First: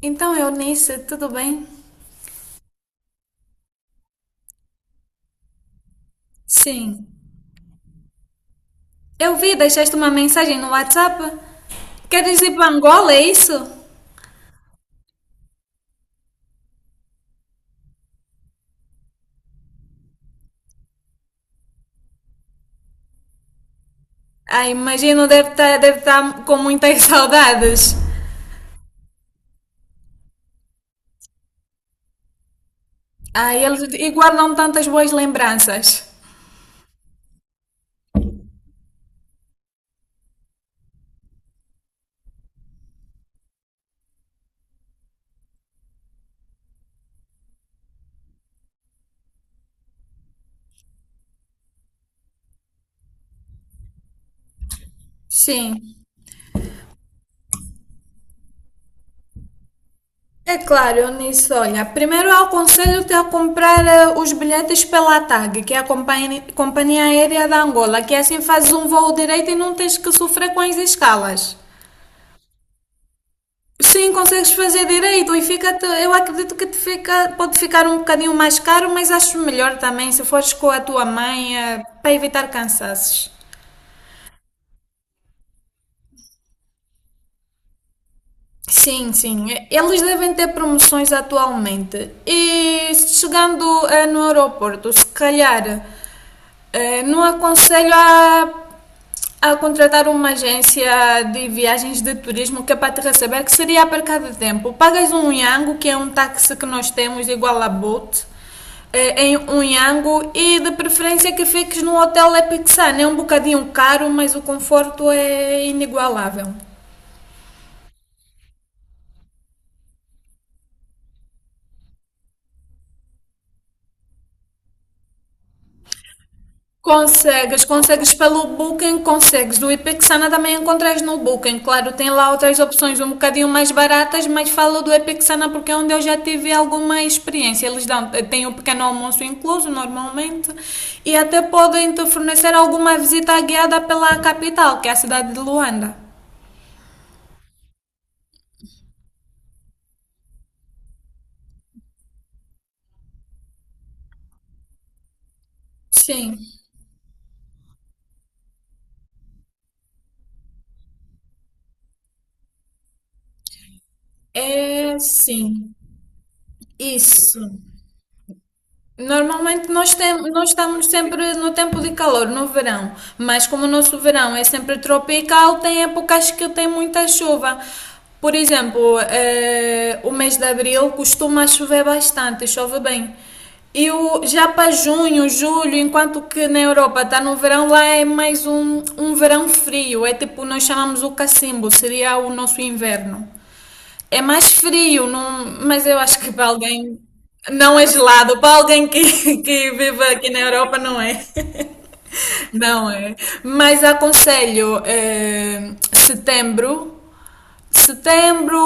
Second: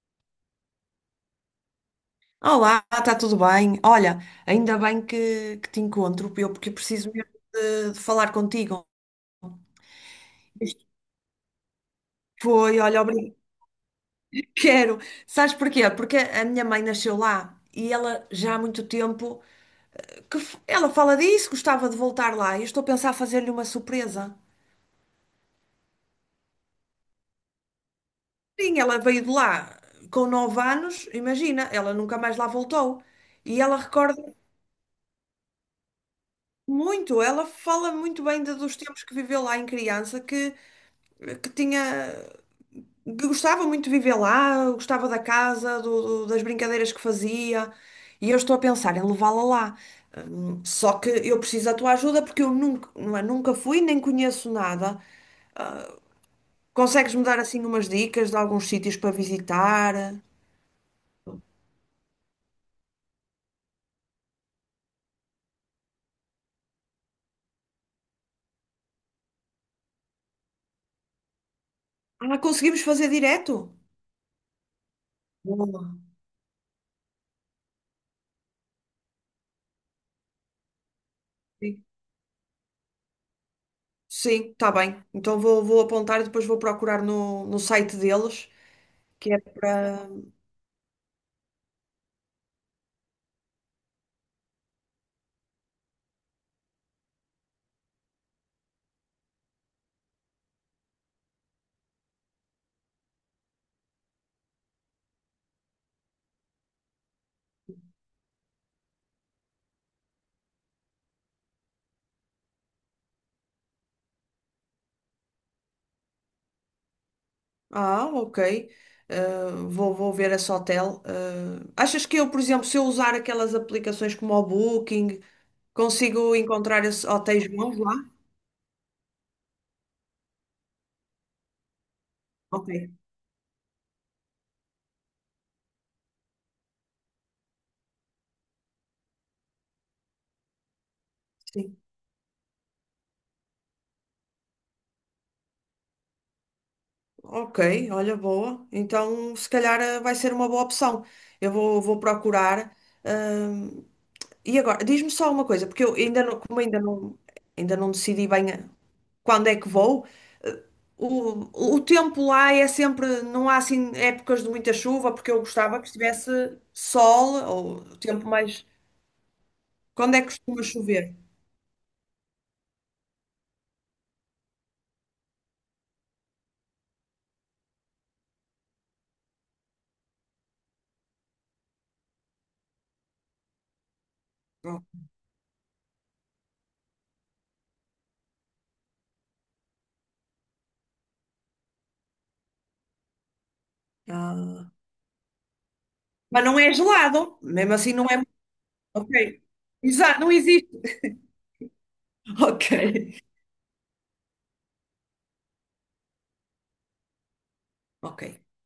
Então, Eunice, tudo bem? Olá, está tudo bem? Olha, ainda bem que te encontro, eu, porque eu Sim. preciso mesmo de falar contigo. Eu vi, deixaste uma mensagem no Isto WhatsApp. Queres ir para foi, olha, Angola, é obrigado. isso? Quero. Sabes porquê? Porque a minha mãe nasceu lá e ela já há muito tempo que ela fala disso, gostava de voltar lá. E eu estou a pensar fazer-lhe uma surpresa. Ah, imagino, deve estar deve tá com muitas saudades. Sim, ela veio de lá com 9 anos, imagina, ela nunca mais lá voltou. Ah, E ela eles e recorda guardam tantas boas lembranças. muito, ela fala muito bem dos tempos que viveu lá em criança, que tinha. Gostava muito de viver lá, gostava da casa, das brincadeiras que fazia, e eu estou a pensar em levá-la lá. Só que eu preciso da tua ajuda porque eu nunca, não é, nunca fui, nem conheço nada. Sim. Consegues-me dar assim umas dicas de alguns sítios para visitar? É claro, Eunice, olha, primeiro eu aconselho-te a comprar os bilhetes pela TAG, que é a companhia aérea da Angola, que assim fazes um voo direito e não tens que sofrer com as escalas. Ah, conseguimos fazer direto? Sim, consegues fazer direito e fica, Boa. eu acredito que te fica, pode ficar um bocadinho mais caro, mas acho melhor também se fores com a tua mãe, Sim, para evitar cansaços. sim, tá bem. Então vou apontar e depois vou procurar no site deles, Sim, que é sim, eles para. devem ter promoções atualmente. E chegando no aeroporto, se calhar não aconselho a contratar uma agência de viagens de turismo que é para te receber, que seria a cada tempo. Pagas um Yango, que é um táxi que nós temos igual a Bolt, em um Yango e de preferência que fiques no Hotel Epic Sun. É um bocadinho caro, mas o conforto é inigualável. Ah, ok. Vou ver esse hotel. Achas que eu, por exemplo, se eu usar aquelas aplicações como o Booking, consigo encontrar esses hotéis Consegues, bons lá? consegues pelo Booking, consegues. O Epixana também encontras no Booking. Claro, tem lá outras Ok. opções um bocadinho mais baratas, mas falo do Epixana porque é onde eu já tive alguma experiência. Eles dão, têm um pequeno almoço incluso normalmente, e até Sim. podem te fornecer alguma visita guiada pela capital, que é a cidade de Luanda. Ok, olha, boa. Então, se calhar vai ser uma boa opção. Eu vou procurar. Ahm, e agora, diz-me só uma coisa, porque eu ainda Sim, não, como ainda não decidi bem, quando é que vou. Eh, o tempo lá é sempre, não há assim épocas de muita é chuva, porque eu sim. gostava que estivesse sol Isso. ou tempo mais. Normalmente nós, tem, Quando é que nós costuma estamos chover? sempre no tempo de calor, no verão, mas como o nosso verão é sempre tropical, tem épocas que tem muita chuva. Por exemplo, o mês de abril costuma chover bastante, chove bem. E o, já para junho, julho, enquanto que na Europa está no verão, lá é mais um, um verão frio, é tipo, nós chamamos o cacimbo, seria o nosso inverno. É mais Ah. frio, mas eu acho que Mas para não é alguém gelado, mesmo não é assim não é. gelado, para alguém que, Ok. que vive Exato, aqui não na existe. Europa não é. Ok. Não é. Mas aconselho eh, setembro Ok. setembro,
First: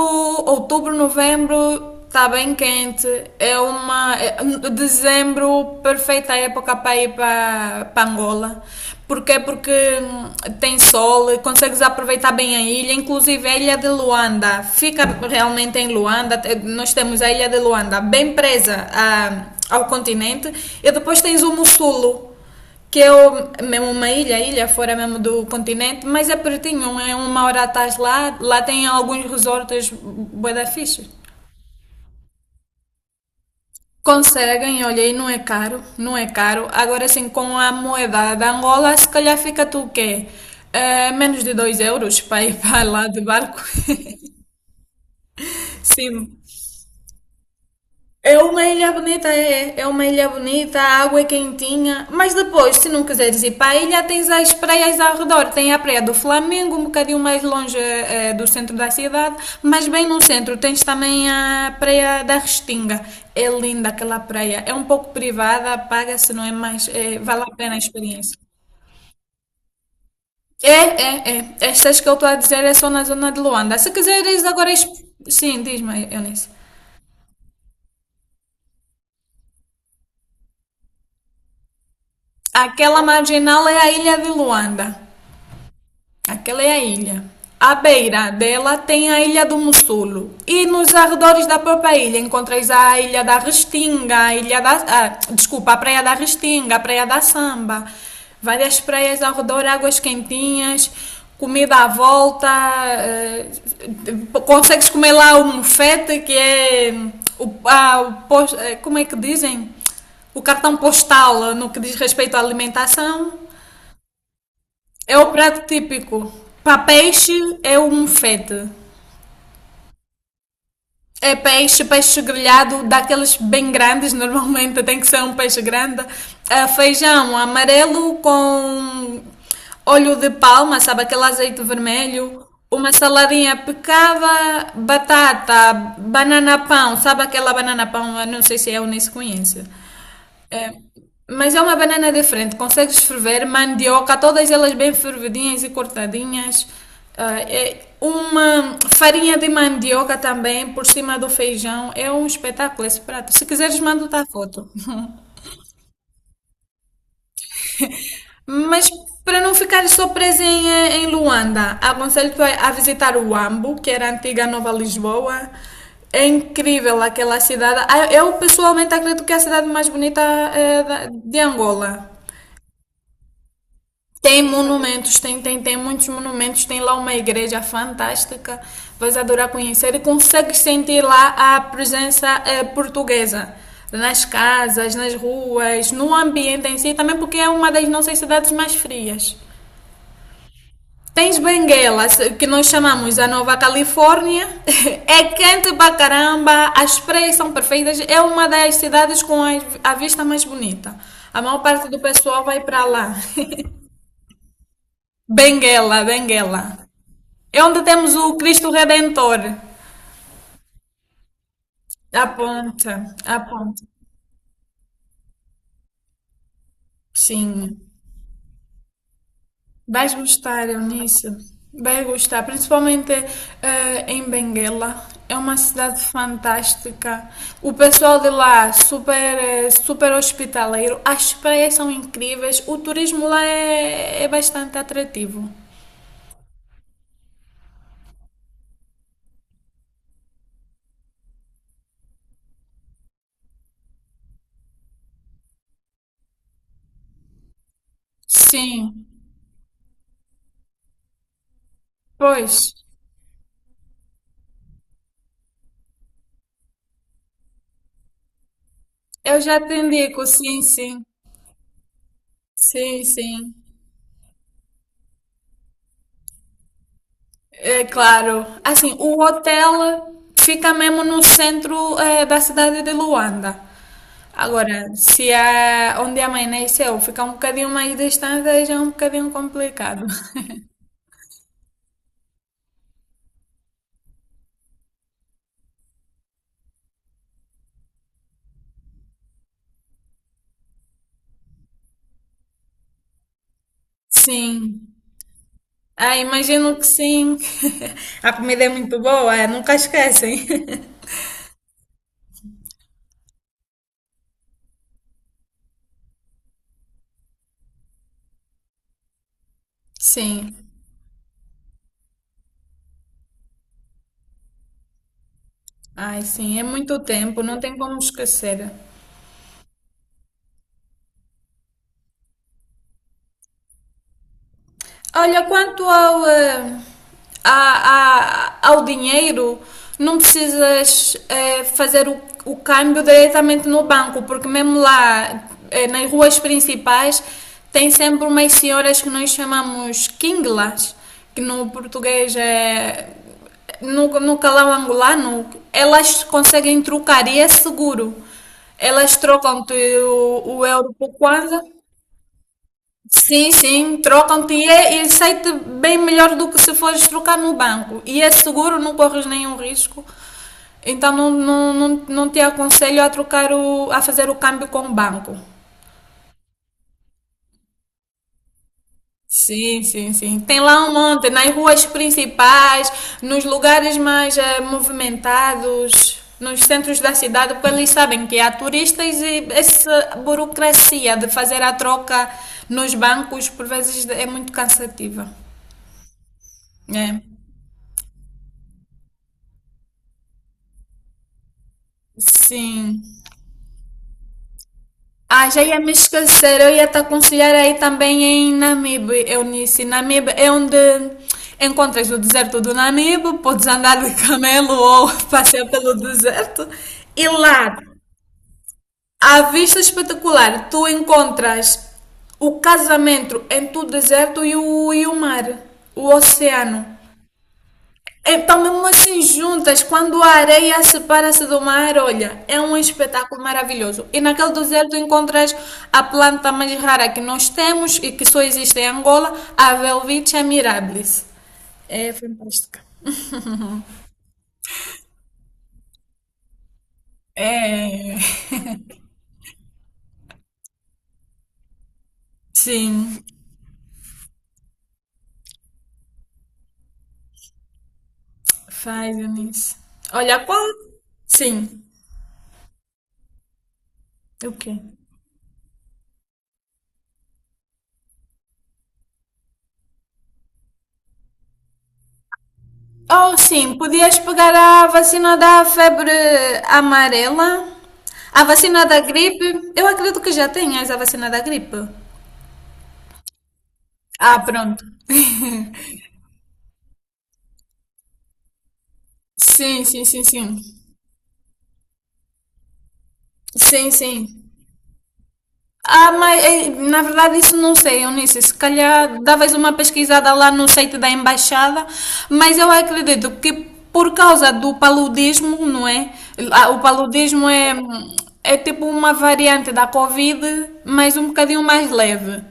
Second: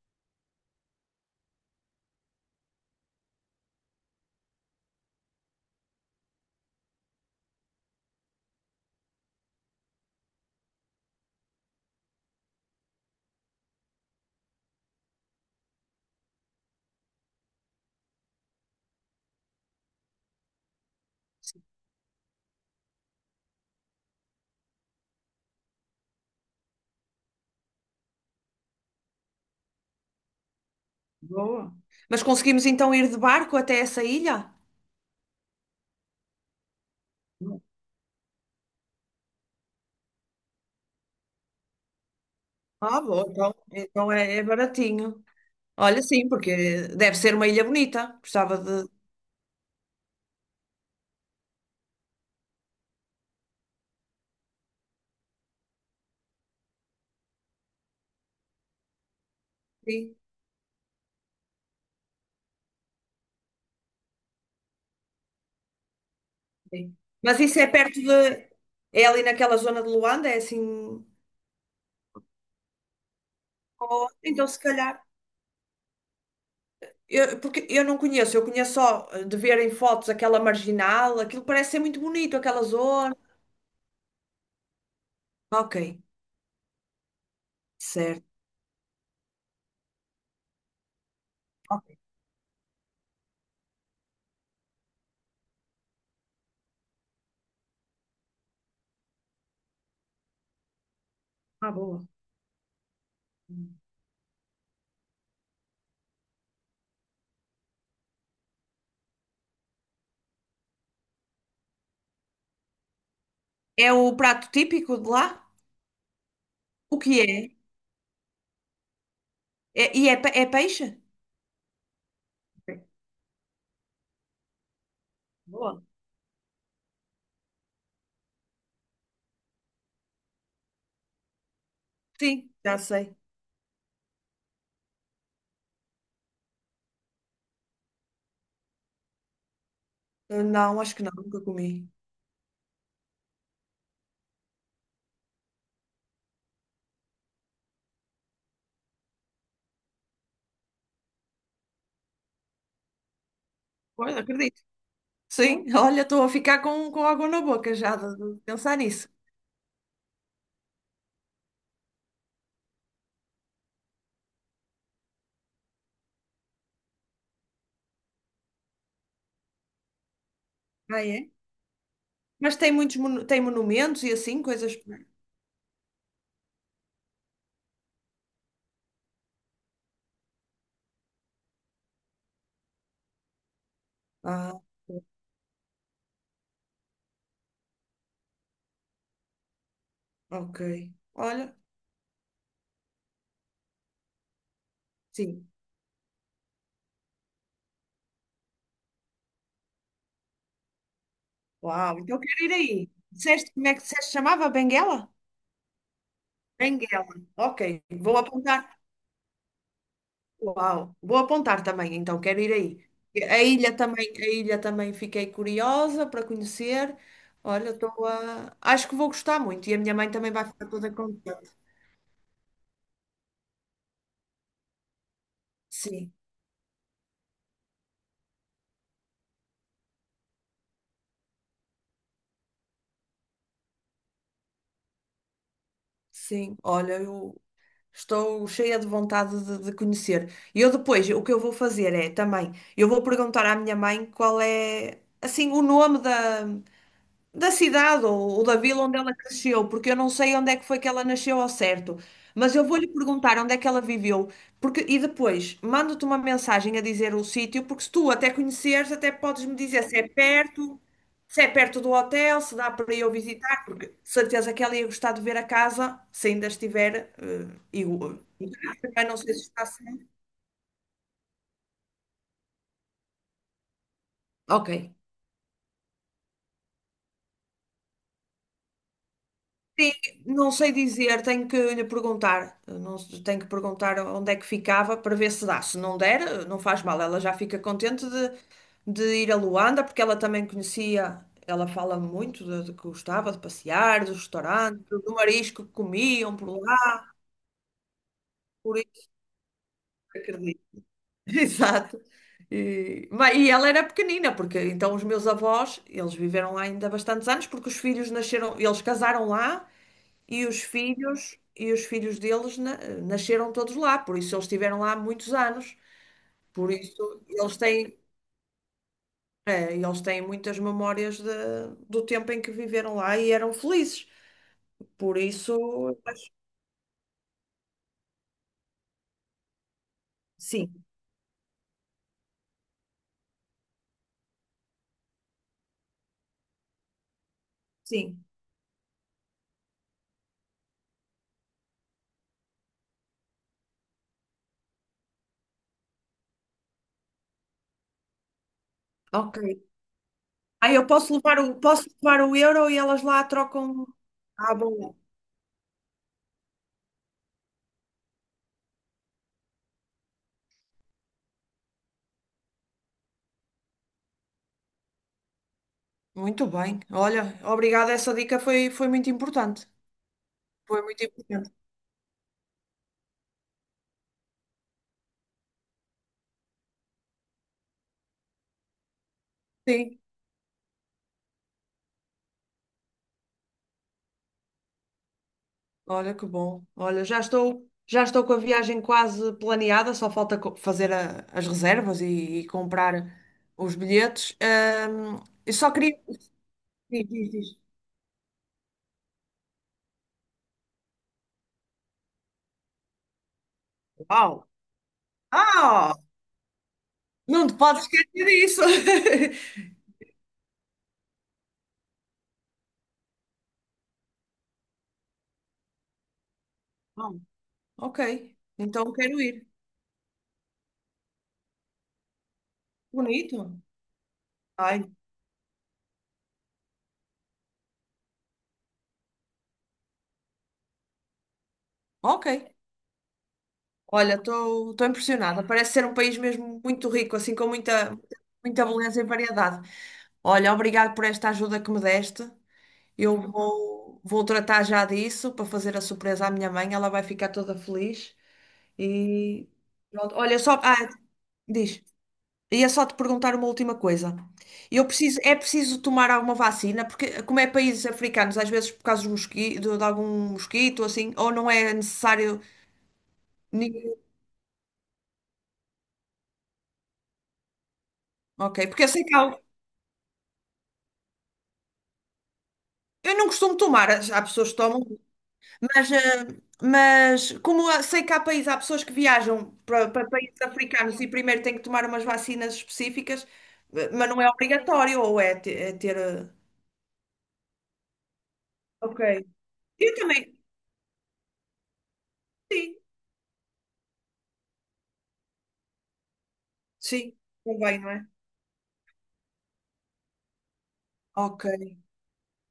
outubro, novembro está bem quente. É uma é- Dezembro perfeita época para ir para, para Angola. Porquê? Porque tem sol, consegues aproveitar bem a ilha, inclusive a ilha de Luanda. Fica realmente em Luanda. Nós temos a ilha de Luanda bem presa ao continente, e depois tens o Mussulo, que eu mesmo uma ilha, ilha fora mesmo do continente, mas é pertinho, é uma hora atrás lá, lá tem alguns resorts bué da fixe. Boa. Mas conseguimos então ir de barco até essa ilha? Conseguem, olha, e não é caro, não é caro. Agora sim, com a moeda da Angola, se calhar fica tu o quê? Menos de 2 euros para ir para Ah, lá de boa, então, barco. então é baratinho. Olha, sim, Sim, porque deve ser uma ilha bonita. é Gostava uma de. ilha bonita, é. É uma ilha bonita, a água é quentinha. Mas depois, se não quiseres ir para a ilha, tens as praias ao redor. Tem a Praia do Flamengo, um bocadinho mais longe do centro da cidade. Mas bem no centro tens também a Praia da Restinga. É linda aquela praia. É um pouco privada, paga-se, não é mais, Sim. Mas vale a isso é pena a perto experiência. de. É ali naquela zona de Luanda, é É, assim. é, é. Estas que eu estou a dizer é só na zona de Luanda. Se Ou- quiseres então, se agora. Calhar. Sim, diz-me, Eunice. Porque eu não conheço, eu conheço só de ver em fotos aquela marginal, aquilo parece ser muito bonito, aquela Aquela zona. marginal é a ilha de Luanda. Ok, Aquela é a ilha. À beira certo. dela tem a Ilha do Mussulo. E nos arredores da Ok, própria ilha encontras a Ilha da Restinga, a Ilha da. Ah, desculpa, a Praia da Restinga, a Praia da Samba. Várias praias ao redor, águas quentinhas, ah, comida à boa. volta. eh, Consegues comer lá o mufete, que é. O, ah, o pos- eh, Como é que dizem? O cartão postal no que diz respeito à alimentação. É o prato típico de É lá? o prato típico. Para O que peixe é? é o mufete. É peixe? É peixe, peixe Ok, grelhado, daqueles bem grandes, normalmente tem que ser um peixe boa. grande. Ah, feijão amarelo com óleo de palma, sabe, aquele azeite vermelho. Sim, já Uma sei. saladinha picava, batata, banana pão, sabe aquela banana pão? Eu não sei se é ou nem se conhece. Não, acho que não, nunca Mas é uma comi. banana diferente, consegues ferver mandioca, todas elas bem fervidinhas e cortadinhas. Ah, é uma farinha de mandioca também por cima do feijão. É um espetáculo esse prato. Se quiseres, mando-te Pois, a acredito. foto. Sim, olha, estou a ficar com água na boca já de pensar Mas nisso. para não ficares só presa em, em Luanda, aconselho-te a visitar o Huambo, que era a antiga Nova Lisboa. É incrível aquela cidade. Ah, eu pessoalmente acredito que é a cidade mais bonita Ah, é? de Angola. Mas tem muitos tem monumentos e Tem assim, coisas. monumentos, tem muitos monumentos, tem lá uma igreja fantástica, vais adorar conhecer e consegues sentir lá a presença portuguesa nas Ah, casas, nas ruas, no ambiente em si, também porque é uma das nossas cidades mais frias. ok. Tens Olha, Benguela, que nós chamamos a Nova Califórnia, é sim. quente pra caramba, as praias são perfeitas, é uma das cidades com a vista mais bonita. A maior parte do Uau, então pessoal quero ir vai pra aí. lá. Disseste, como é que disseste, que se chamava? Benguela? Benguela. Benguela. É Ok, onde temos vou o Cristo apontar. Redentor. Uau, vou apontar também, então quero ir aí. Aponta, aponta. A ilha também fiquei curiosa para conhecer. Olha, Sim. estou a. Acho que vou gostar muito e a minha mãe Vais também vai ficar gostar, toda Eunice. contente. Vai gostar, principalmente em Benguela. É uma cidade Sim, fantástica. O pessoal de lá, super, super hospitaleiro. As praias são incríveis. O turismo lá é, é bastante atrativo. sim. Olha, eu estou cheia de vontade de conhecer. E eu depois, o que eu vou fazer é também, eu vou perguntar à minha mãe qual é, assim, o nome da cidade ou da vila onde Sim, ela cresceu, porque eu não sei onde é que foi que ela nasceu ao certo, mas pois. eu vou-lhe perguntar onde é que ela viveu, porque e depois mando-te uma mensagem a dizer o sítio, porque se tu até conheceres, até Eu podes me já te dizer se é indico, sim, perto, sim. se é perto do hotel, se dá para Sim, eu sim. visitar, porque de certeza que ela ia gostar de ver a casa, se ainda estiver, É claro. eu Assim, também não o sei se está certo. hotel fica mesmo no centro, da cidade de Luanda. Agora, Ok. se é onde amanheceu fica um bocadinho mais distante, aí já é um bocadinho complicado. Não sei dizer, tenho que lhe perguntar. Não, tenho que perguntar onde é que ficava para ver se dá. Se não der, não faz mal. Ela já fica contente de ir a Luanda, porque ela também conhecia, ela fala muito de que gostava de passear, dos restaurantes, Sim. do marisco que Ah, comiam por imagino que lá, sim. A comida é por muito isso boa, nunca esquecem. acredito. Exato. E ela era pequenina, porque então os meus avós, eles viveram lá ainda bastantes anos, porque os filhos nasceram, eles casaram lá. E os Sim. filhos, e os filhos deles nasceram todos lá, por isso eles estiveram lá há muitos anos. Ai, sim, é Por muito isso tempo, eles não tem como têm, esquecer. é, eles têm muitas memórias do tempo em que viveram lá e eram felizes. Por Olha, quanto isso, mas- ao, ao dinheiro, não sim, precisas fazer o câmbio diretamente no banco, porque mesmo lá, nas ruas principais, tem sim. sempre umas senhoras que nós chamamos quinglas, que no português é. No calão angolano, elas conseguem trocar e é seguro. Elas Ok. trocam-te o Ah, eu euro por posso levar o, kwanza. posso levar o euro e elas lá Sim, trocam. sim, trocam-te Ah, e, bom. é, e sai-te bem melhor do que se fores trocar no banco. E é seguro, não corres nenhum risco. Então não te aconselho a trocar o, a fazer o câmbio com o banco. Muito bem. Olha, obrigada. Essa dica foi muito importante. Sim, sim, sim. Tem Foi lá um muito monte, nas importante. ruas principais, nos lugares mais movimentados, nos centros da cidade, porque eles sabem que há turistas e Sim. essa burocracia de fazer a troca nos bancos por vezes é muito cansativa. Olha que bom. Olha, já É. estou, já estou com a viagem quase planeada, só falta fazer as reservas e comprar Sim. os bilhetes. Ahm, Ah, eu já só ia me queria. esquecer. Eu ia te Diz, diz, aconselhar diz. aí também em Namibe, Eunice. Namibe é onde encontras o deserto do Namibe, podes andar de Uau! camelo ou passear Ah! pelo deserto. E Não te lá, podes esquecer disso! à vista espetacular, tu encontras o casamento entre o deserto e o mar, o oceano. Bom, ok, Estão mesmo então quero assim ir. juntas, quando a areia separa-se do mar, olha, é um espetáculo Bonito. maravilhoso. E naquele Ai, deserto encontras a planta mais rara que nós temos e que só existe em Angola, a Welwitschia mirabilis. É ok. fantástica. Olha, estou impressionada. Parece ser um país mesmo muito rico, assim com muita, É, muita beleza e variedade. Olha, obrigado por esta ajuda que me deste. Eu sim, vou tratar já disso para fazer a surpresa à minha mãe, ela vai ficar toda feliz faz e isso. pronto. Olha, Olha, só, qual? ah, Sim. diz, ia só te perguntar uma última coisa. O quê? É preciso tomar alguma vacina, porque como é países africanos, às vezes por causa do de algum mosquito, assim, ou não é necessário Oh, sim, nenhum. podias pegar a vacina da febre amarela, a Ok, porque vacina eu da sei que há, gripe. Eu acredito que já tenhas a vacina da gripe. eu não costumo tomar, há Ah, pessoas que tomam, pronto. Mas, eh, mas como sei que há países, há pessoas que viajam Sim, para, sim, para sim, países sim. africanos e primeiro têm que tomar umas vacinas específicas, Sim, mas não é sim. obrigatório, ou é, é ter. Ah, mas na verdade isso não sei, Eunice. Se Ok. calhar davas uma Eu pesquisada também. lá no site da embaixada, mas eu Sim, acredito que por causa do paludismo, não é? Ah, o sim, paludismo é, também, não é? é tipo uma variante da Covid, mas um Ok. bocadinho mais leve.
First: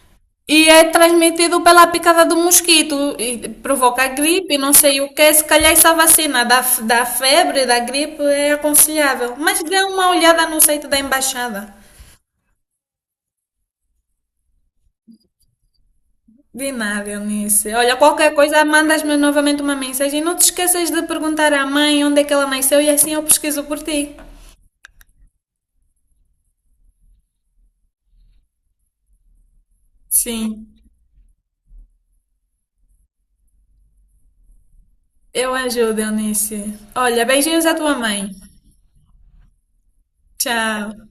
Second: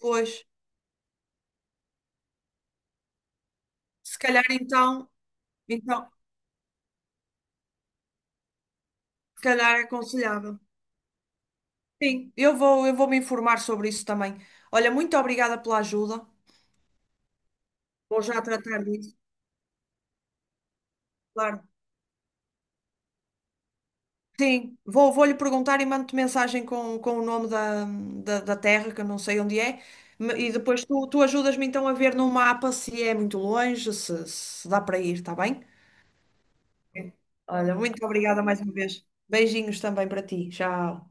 Pois, E é transmitido pela picada do mosquito e provoca se calhar gripe, não sei então, o que. Se calhar essa então, vacina da, da febre, da gripe, é aconselhável. se Mas dê calhar é uma olhada aconselhável. no site da embaixada. Sim, eu vou me informar sobre isso também. Olha, muito obrigada pela ajuda. De nada, Eunice. Olha, Vou qualquer já coisa, tratar mandas-me disso. novamente uma mensagem. Não te esqueças de perguntar Claro. à mãe onde é que ela nasceu e assim eu pesquiso por ti. Sim, vou lhe perguntar e mando-te mensagem com o nome da terra, que eu não sei onde é. E Sim, depois tu ajudas-me então a ver no mapa se é muito longe, se dá para ir, está eu bem? ajudo, Eunice. Ok. Olha, beijinhos à Olha, tua muito mãe. obrigada mais uma vez. Beijinhos também para ti. Tchau. Tchau.